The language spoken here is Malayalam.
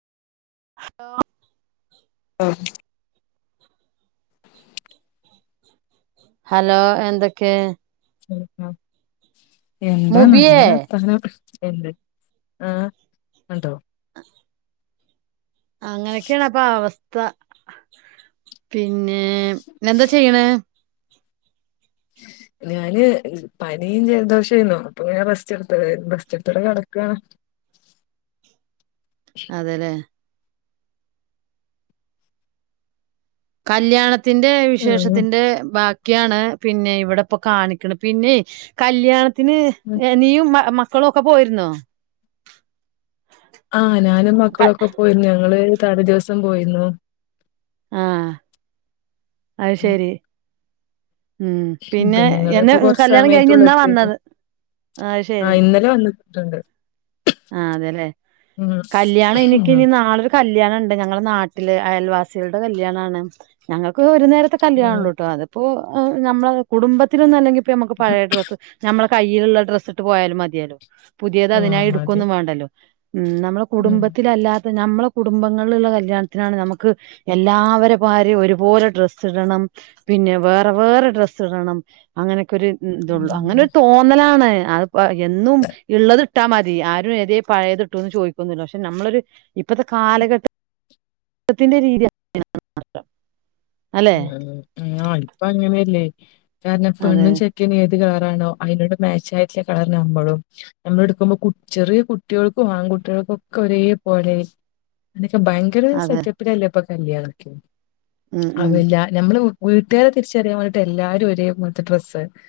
ഹലോ ലോ ഹലോ എന്തക്കെ എന്താ മുബിയേ നല്ല വർത്താനം എന്ത് ആഹ് ഇണ്ടോ അങ്ങനെക്കെണ് അപ്പ അവസ്ഥ പിന്നെ ഇന്ന് എന്താ ചെയ്യ്ണേ ഞാന് പനിയും ജൽദോഷേയിരുന്നു അപ്പ പിന്നെ റെസ്റ്റെടുത്ത് റെസ്റ്റേടുത്തിട്ട് കടക്കാണ് അതെ ലെ കല്യാണത്തിന്റെ ഉം വിശേഷത്തിന്റെ ബാ ക്കിയാണ് പിന്നെ ഇവടെ ഇപ്പൊ കാണിക്ക്ണെ പിന്നെ കല്യാണത്തിന് ഉം നീയും മ മ ക്കളൊക്ക പോയിര്ന്നോ ആഹ് ഞാനും മക്കളൊക്ക പോയിരുന്നു ഞങ്ങള് തലേ ദിവസം പോയിരുന്നു ആഹ് അയ് ഉം. ശരി ഉം പിന്നെ എന്നെ കല്യാണം കഴിഞ്ഞ് ഇന്നാ വന്നത് അത് ആ ശരി ഇന്നലെ വന്നിട്ടുണ്ട്. ആ അതെ ലെ ഉം കല്യാണം ഉം എനിക്കിനി നാളെ ഒരു കല്യാണ ഇണ്ട് ഞങ്ങളെ നാട്ടില് അയൽവാസികൾടെ കല്ല്യാണാണ് ക്ക് ഒരു നേരത്തെ കല്യാണള്ളൂട്ടോ അത് പ്പോ ഞമ്മളെ കുടുംബത്തിലൊന്നും അല്ലെങ്കിപ്പ നമ്മക്ക് പയെ ഡ്രെ സ് നമ്മളെ കയ്യില്ള്ള ഡ്രസ് ഇട്ട് പോയാലും മതിയെലോ പുതിയത് ആഹ് അതിനായി മതി ഇട്ക്കൊന്നും വേണ്ടല്ലോ ഉം നമ്മള ഉം കുടുംബത്തില് അല്ലാ ത്ത ഞമ്മളെ കുടുംബങ്ങൾല്ള്ള കല്യാൺത്തിനാണ് നമുക്ക് എല്ലാവര ഭാര്യ ഒരുപോലെ ഡ്രസ് ഇടണം പിന്നെ വേറെ വേറെ ഡ്രസ്സ് ഇടണം അങ്ങനെക്കെ ഒരു ഇതൊള്ളു അങ്ങനെ ഉം. തോന്നലാണ് അത്പ്പ എന്നും ഇള്ളത് ട്ടാ മതി ആരും ഏതേ പയെത് ഇട്ടൂന്ന് ചോയിക്കൊന്നില്ല പക്ഷെ നമ്മളൊരു ഇപ്പത്തെ കാലഘട്ട ട്ടത്തിന്റെ രീതി അല്ലെ ഉം ആ ഇപ്പ അങ്ങനെല്ലേ കാര്ണം അതെ പെണ്ണും ചെ ക്കന് ഏത് കളറാണോ അയിനോട് മാച്ചായിട്ട്ള്ള കളറ് നമ്മളും നമ്മള് ഇട്ക്കുമ്പം കു ചെറിയെ കുട്ടിയൾക്കും ആൺകുട്ടിയൾക്കൊക്ക ഒരേ പോലെ എന്ന് വെച്ച ഭയങ്കര അതെ സെറ്റപ്പിലല്ലേ ഇപ്പ കല്യാണൊക്കെ ഉം ഉം അവില്ല നമ്മള് വി വീട്ട്കാരെ തിരിച്ചറിയാം വേണ്ടിട്ട് എല്ലാരും ഒരേ പോൽത്തെ ഡ്രസ്സ്